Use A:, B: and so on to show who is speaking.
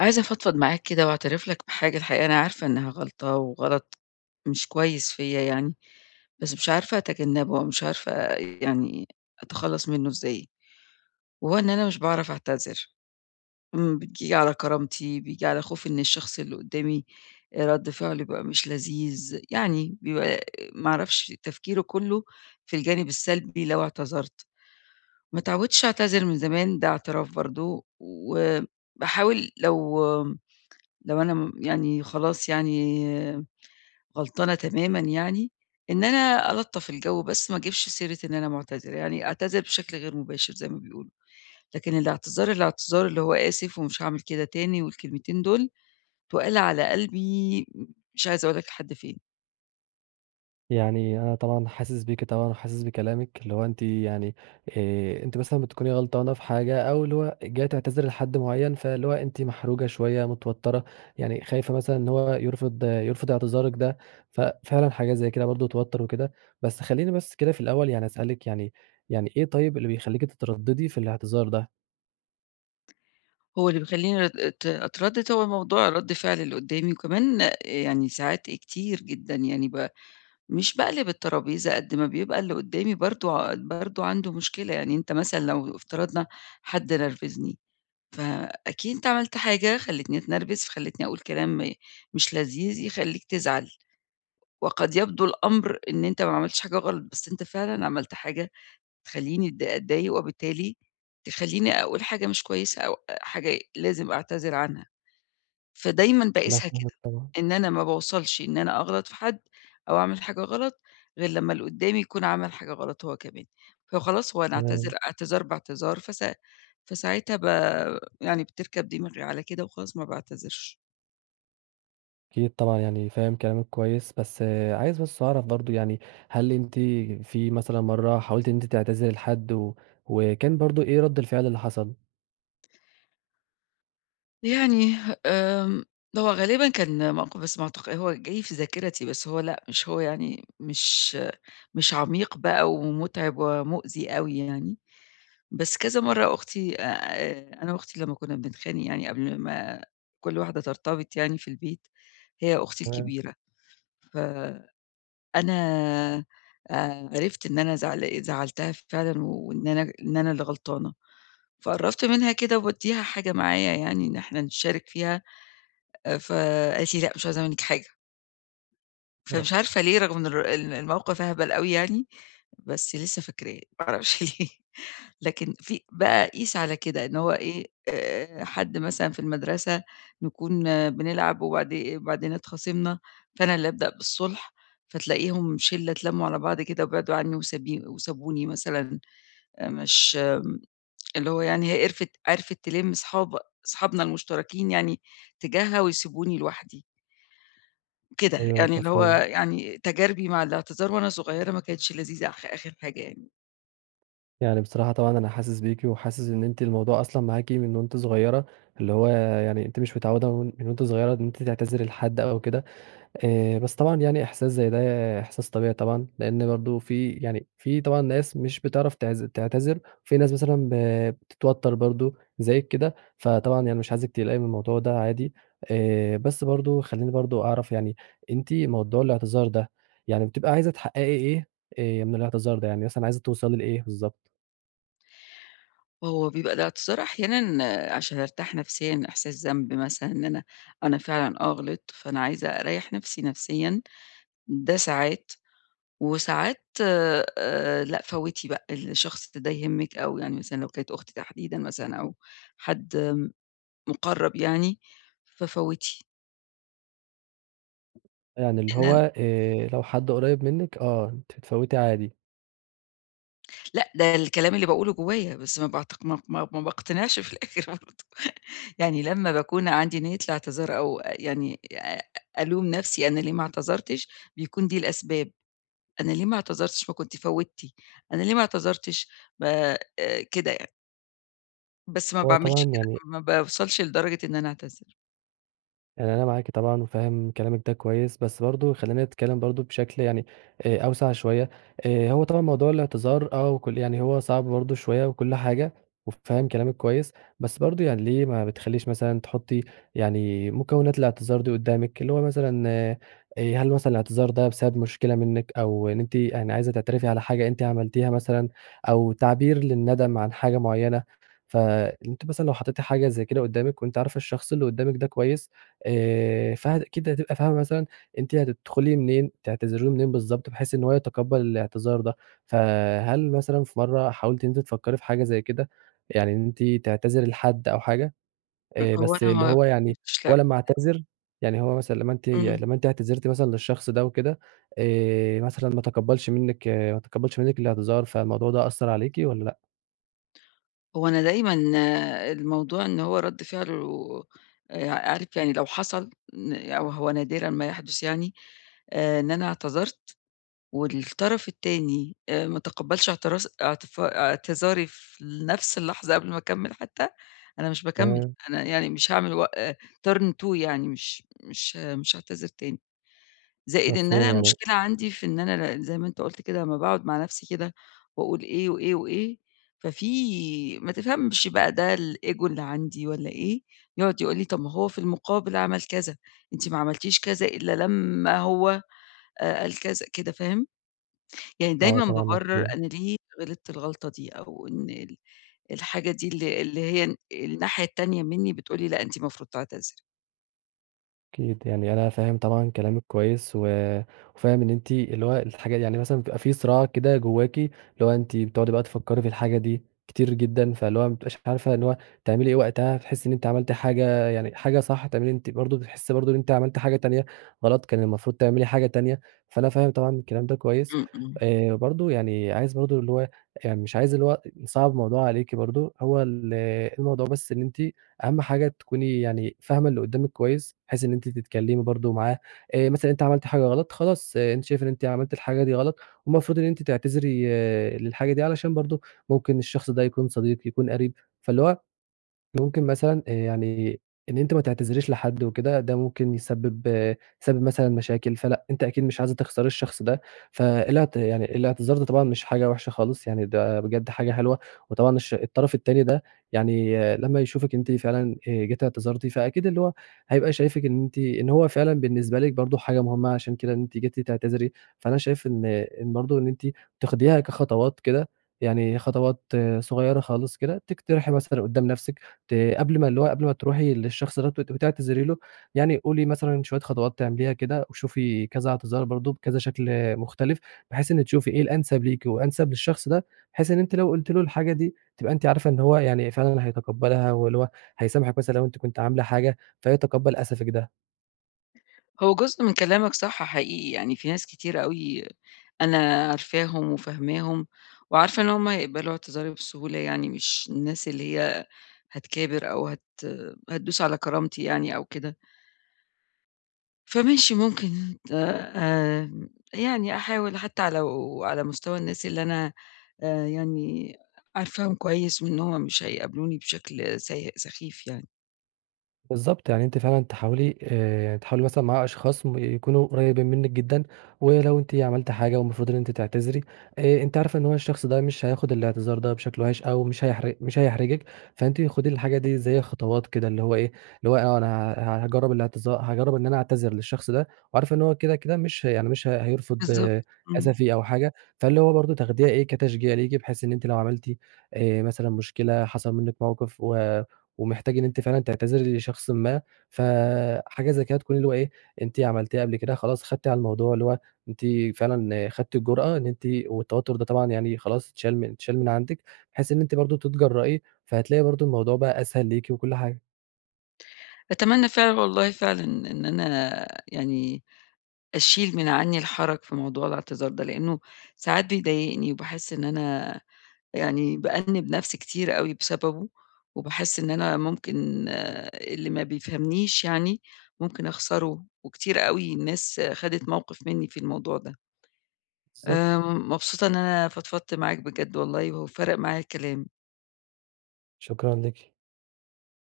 A: عايزة أفضفض معاك كده وأعترف لك بحاجة الحقيقة، أنا عارفة إنها غلطة وغلط مش كويس فيَّ يعني، بس مش عارفة أتجنبه أو مش عارفة يعني أتخلص منه إزاي. وهو إن أنا مش باعرف أعتذر. اما بييجي على كرامتي، بييجي على خوفي إن الشخص اللي قدّامي رد فعله يبقى مش لذيذ. يعني بيبقى ما أعرفش تفكيره كله في الجانب السلبي لو اعتذرت. ما اتعودتش أعتذر من زمان ده اعتراف برضه و باحاول لو لو أنا يعني خلاص يعني غلطانة تمامًا يعني، إن أنا ألطَّف الجو بس ما اجيبش سيرة إن أنا معتذرة، يعني أعتذر بشكل غير مباشر زي ما بيقولوا. لكن الاعتذار، الاعتذار اللي هو آسف ومش هاعمل كده تاني والكلمتين دول، تُقال على قلبي مش عايزة أقول لك لحد فين.
B: يعني أنا طبعًا حاسس بيكِ طبعًا، وحاسس بكلامِك، اللي هو أنتِ يعني آآ، أنتِ مثلًا بتكوني غلطانة في حاجة أو اللي هو جاية تعتذري لحد معين فاللي هو أنتِ محروجة شوية، متوترة يعني خايفة مثلًا إن هو يرفض يرفض إعتذارِك ده. ففعلًا حاجة زي كده برضه توتر وكده. بس خليني بس كده في الأول يعني أسألِك، يعني يعني إيه طيب اللي بيخليكِ تترددي في الإعتذار ده؟
A: هو اللي بيخليني أت أتردد هو موضوع رد فعل اللي قدامي، وكمان يعني ساعات كتير جدًا يعني ب مش باقلِب الترابيزة قد ما بيبقى اللي قدامي برضه ع برضه عنده مشكلة، يعني أنت مثلًا لو افترضنا حد نرفزني، فأكيد أنت عملت حاجة خلتني أتنرفز، فخلتني أقول كلام مش لذيذ يخليك تزعل، وقد يبدو الأمر إن أنت ما عملتش حاجة غلط بس أنت فعلًا عملت حاجة تخليني أت أتضايق، وبالتالي تخليني أقول حاجة مش كويسة أو أ حاجة لازم أعتذر عنها، فدايمًا
B: أنا
A: باقيسها
B: فاهمِك
A: كده
B: طبعًا.
A: إن أنا ما باوصلش إن أنا أغلط في حد أو أعمل حاجة غلط غير لما اللي قدامي يكون عمل حاجة غلط هو كمان، فخلاص هو أنا أعتذر،
B: تمام.
A: اعتذار باعتذار ف فـساعتها ب يعني بتركب دماغي على كده وخلاص ما باعتذرش.
B: أكيد طبعًا يعني فاهم كلامِك كويس، بس عايز بس أعرف برضه يعني هل أنتِ في مثلًا مرة حاولتِ إن أنتِ تعتذري لحد و وكان برضه إيه رد الفعل اللي حصل؟
A: يعني آمم هو غالبًا كان موقِف بس معتق هو جاي في ذاكرتي، بس هو لأ، مش هو يعني مش مش عميق بقى ومُتعِب ومُؤذي أوي يعني. بس كذا مرّة أختي آآ أنا وأختي لمّا كُنّا بنتخانق يعني قبل ما كل واحدة ترتبط يعني في البيت، هي أختي
B: إمم.
A: الكبيرة، ف أنا آآ عرفت إن أنا زعل زعَّلتها فعلًا وإن أنا إن أنا اللي غلطانة، فقرَّبت منها كده وبادّيها حاجة معايا يعني أن إحنا نشارك فيها، آآ فقالِت لي: "لأ، مش عايزة منِّك حاجة."
B: آه.
A: فمش عارفة ليه رغم الر إن الموقِف أهبل أوي يعني، بس لسّه فاكراه ما أعرفش ليه. لكن في بقى قِيس على كده إن هو إيه، آآ حد مثلًا في المدرسة نكون بنلعب وبعدي وبعدين اتخاصمنا، فأنا اللي أبدأ بالصُلْح، فتلاقيهم شِلّة اتلَّموا على بعض كده وبعدوا عنّي وسبي وسابوني مثلًا آآ مش م اللي هو يعني هي قرفِت عرِفِت تِلِم صحاب صحابنا المُشترَكين يعني تجاهها ويسيبوني لوحدي. كده،
B: أيوه
A: يعني اللي هو
B: مفهوم.
A: يعني تجاربي مع الاعتذار وأنا صغيرة ما كانتش لذيذة آخ آخِر حاجة يعني.
B: يعني بصراحة، طبعًا أنا حاسس بيكِ وحاسس إن أنتِ الموضوع أصلًا معاكِ من وأنتِ صغيرة، اللي هو يعني أنتِ مش متعودة من وأنتِ صغيرة إن أنتِ تعتذري لحد أو كده آآ بس طبعًا يعني إحساس زي ده إحساس طبيعي طبعًا، لأن برضه في يعني في طبعًا ناس مش بتعرف تعز تعتذر في ناس مثلًا ب بتتوتر برضه زيك كده، فطبعًا يعني مش عايزِك تقلقي من الموضوع ده عادي. آآ، بس برضه خليني برضه أعرف يعني أنتِ موضوع الإعتذار ده يعني بتبقي عايزة تحققي إيه آآ من الإعتذار ده، يعني مثلًا عايزة توصلي لإيه بالضبط؟
A: هو بيبقى الإعتذار أحيانًا عشان أرتاح نفسيًا، إحساس ذنب مثلًا إن أنا أنا فعلًا آه، غلطت، فأنا عايزة أريح نفسي نفسيًا ده ساعات، وساعات آآ، لأ فوتي بقى، الشخص ده يهمِك أو يعني مثلًا لو كانت أختي تحديدًا مثلًا أو حد مُقرب يعني ففوتي.
B: يعني اللي
A: إحنا ن
B: هو آآ لو حد قريب منِك آآ ت تفوتي عادي.
A: لأ، ده الكلام اللي باقوله جوّايا بس ما باعتق ما ما ما باقتنعش في الآخر برضه، يعني لما باكون عندي نية الإعتذار أو يعني آآ ألوم نفسي أنا ليه ما اعتذرتش بيكون دي الأسباب. أنا ليه ما اعتذرتش ما كنتِ فوتِّي، أنا ليه ما اعتذرتش ب كده يعني. بس ما
B: هو
A: باعملش
B: طبعًا
A: كده،
B: يعني
A: ما باوصلش لدرجة إن أنا أعتذر.
B: يعني أنا معاكِ طبعًا، و فاهم كلامِك ده كويس، بس برضه خلّينا نتكلِّم برضه بشكل يعني آآ أوسع شوية، آآ هو طبعًا موضوع الاعتذار آه، وكُلّ يعني هو صعب برضه شوية وكُلّ حاجة، وفاهم كلامِك كويس، بس برضه يعني ليه ما بتخلّيش مثلًا تحُطي يعني مكونات الاعتذار دي قُدامِك، اللي هو مثلًا آآ هل مثلًا الاعتذار ده بسبب مشكلة منِك، أو إن أنتِ آآ عايزة تعترفي على حاجة أنتِ عملتيها مثلًا، أو تعبير للندم عن حاجة مُعيّنة، ف أنتِ مثلًا لو حطيتي حاجة زي كده قُدامِك، وأنتِ عارفة الشخص اللي قُدامِك ده كويس، آآ فأكيد هتبقى فاهمة مثلًا أنتِ هتدخلي منين تعتذري له منين بالضبط، بحيث إن هو يتقبل الاعتذار ده، فهل مثلًا في مَرّة حاولتِ إن أنتِ تفكري في حاجة زي كده، يعني إن أنتِ تعتذري لحد أو حاجة، آآ
A: هو
B: بس
A: أنا
B: اللي
A: ما
B: هو يعني هو لمّا
A: [unintelligible]
B: يعتذر يعني هو مثلًا لمّا أنتِ
A: امم.
B: لمّا أنتِ اعتذرتي مثلًا للشخص ده وكده، آآ مثلًا ما تقبلش منِك ما تقبلش منِك الاعتذار فالموضوع ده أثر عليكِ والّا لأ؟
A: هو أنا دايمًا الموضوع إن هو رَدّ فعله آآعارف يعني لو حصل أو هو نادرًا ما يحدث يعني، آآ إن أنا اعتذرت، والطرف التاني آآ ما تقبلش اعتراز اعت اعتذاري في نفس اللحظة قبل ما أكمل حتى، أنا مش باكمل،
B: تمام.
A: أنا يعني مش هاعمل وق آآ Turn two يعني، مش مش مش هاعتذر تاني، زائد إن
B: مفهوم
A: أنا
B: يعني
A: المشكلة عندي في إن أنا ن زي ما أنت قُلت كده لمّا باقعُد مع نفسي كده، وأقول إيه وإيه وإيه، ففي ما تفهمش بقى ده الEgo اللي عندي والّا إيه، يقعد يقول لي طَب هو في المُقابل عمل كذا، أنتِ ما عملتيش كذا إلا لمّا هو آآ قال كذا كده فاهم، يعني
B: آه،
A: دايمًا
B: طبعًا
A: بابرر
B: مفهوم.
A: أنا ليه غلطت الغلطة دي، أو إن ال الحاجة دي اللي اللي هي الناحية التانية مِنّي بتقول لي لأ، أنتِ المفروض تعتذري.
B: أكيد يعني أنا فاهم طبعًا كلامِك كويّس، و وفاهم إن أنتِ اللي هو الحاجة دي يعني مثلًا بتبقى في صِراع كده جوّاكِ، اللي هو أنتِ بتقعُدي بقى تفكّري في الحاجة دي كتير جدًا، فاللي هو ما بتبقيش عارفة إن هو تعملي إيه وقتها، هتحسّي إن أنتِ عملتِ حاجة يعني حاجة صح، هتعملِ أنتِ برضه بتحسِي برضه إن أنتِ عملتِ حاجة تانية غلط كان المفروض تعملي حاجة تانية، فأنا فاهم طبعًا الكلام ده كويّس،
A: إمم، إمم.
B: إيه برضه يعني عايز برضه اللي هو إي يعني مش عايز اللي هو أ نصعّب الموضوع عليكِ برضه، هو ال الموضوع بس إن أنتِ أهم حاجة تكوني يعني فاهمة اللي قدّامِك كويّس بحيث إن أنتِ تتكلّمي برضه معاه، إيه مثلًا أنتِ عملتِ حاجة غلط خلاص أنتِ شايفه إن أنتِ عملتِ الحاجة دي غلط والمفروض إن أنتِ تعتذري للحاجة دي علشان برضه ممكن الشخص ده يكون صديق، يكون قريب، فاللي هو، ممكن مثلًا آآ يعني إن أنتِ ما تعتذريش لحد وكده ده ممكن يسبب آآ يسبب مثلًا مشاكل، فلأ أنتِ أكيد مش عايزة تخسري الشخص ده، فالاعت يعني الاعتذار ده طبعًا مش حاجة وحشة خالص يعني ده بجد حاجة حلوة، وطبعًا الش الطرف التاني ده يعني لما يشوفِك أنتِ فعلًا آآ جيتِ اعتذرتِ فأكيد اللي هو هيبقى شايفِك إن أنتِ إن هو فعلًا بالنسبة لِك برضه حاجة مهمة عشان كده إن أنتِ جيتِ تعتذري، فأنا شايف إن إن برضه إن أنتِ تاخديها كخطوات كده يعني خطوات صغيّرة خالص كده، تقترحي مثلًا قدّام نفسِك ت قبل ما اللي هو قبل ما ترُوحي للشخص دَوّة وتبقي تعتذري له، يعني قُولي مثلًا شويّة خطوات تعمليها كده، وشوفي كذا اعتذار برضه بكذا شكل آآ مختلف بحيث إن تشوفي إيه الأنسب ليكِ وأنسب للشخص ده، بحيث إن أنتِ لو قُلتِ له الحاجة دي تبقى أنتِ عارفة إن هو يعني فعلًا هيتقبّلها واللي هو هيسامحِك مثلًا لو أنتِ كنتِ عاملة حاجة فيتقبّل أسفِك ده.
A: هو جزء من كلامك صح حقيقي يعني في ناس كتير أوي أنا عارفاهم وفاهماهم وعارفة إن هُم هيقبَلوا اعتذاري بسهولة يعني، مش الناس اللي هي هتكابر أو هت هتدوس على كرامتي يعني أو كده. فماشي ممكن آآ يعني أحاول حتى لو على مستوى الناس اللي أنا يعني عارفاهم كويس وإن هُم مش هيقابلوني بشكل سيء سخيف يعني.
B: بالضبط يعني أنتِ فعلًا تحاولي آآ تحاولي مثلًا مع أشخاص يكونوا قريبين منِك جدًا، ولو أنتِ عملتِ حاجة ومفروض إن أنتِ تعتذري آآ أنتِ عارفة إن هو الشخص ده مش هياخد الاعتذار ده بشكل وِحِش أو مش هيح مش هيحرجِك، فأنتِ خدي الحاجة دي زي خطوات كده اللي هو إيه، اللي هو آه أ أنا ه هاجرَّب الاعتذا هاجرَّب إن أنا أعتذر للشخص ده وعارفة إن هو كده كده مش يعني مش هيرفض
A: بالضبط. إمم.
B: أسفي أو حاجة، فاللي هو برضو تاخديها إيه كتشجيع ليكِ بحيث إن أنتِ لو عملتِ آآ مثلًا مشكلة حصل منِك موقف و ومحتاج إن أنتِ فعلًا تعتذري لشخصٍ ما ف حاجة زي كده تكون اللي هو إيه أنتِ عملتيها قبل كده، خلاص خدتِ على الموضوع، اللي هو أنتِ فعلًا خدتِ الجرأة إن أنتِ والتوتر ده طبعًا يعني خلاص اتشال اتشال من عندِك، بحيث إن أنتِ برضو تتجرئي، فهتلاقي برضو الموضوع بقى أسهل ليكِ وكل حاجة.
A: أتمنى فعلًا والله فعلًا إن أنا يعني أشيل من عني الحرج في موضوع الاعتذار ده، لأنه ساعات بيضايقني وباحس إن أنا يعني بأنِّبْ نفْسي كتير أوي بسببه، وباحس إن أنا ممكن اللي ما بيفهمنيش يعني ممكن أخسره، وكتير أوي ناس خدت موقف مني في الموضوع ده. آآ
B: بالضبط.
A: مبسوطة إن أنا فضفضت معاك بجد والله وفرَق معايا الكلام.
B: شكرًا ليكِ.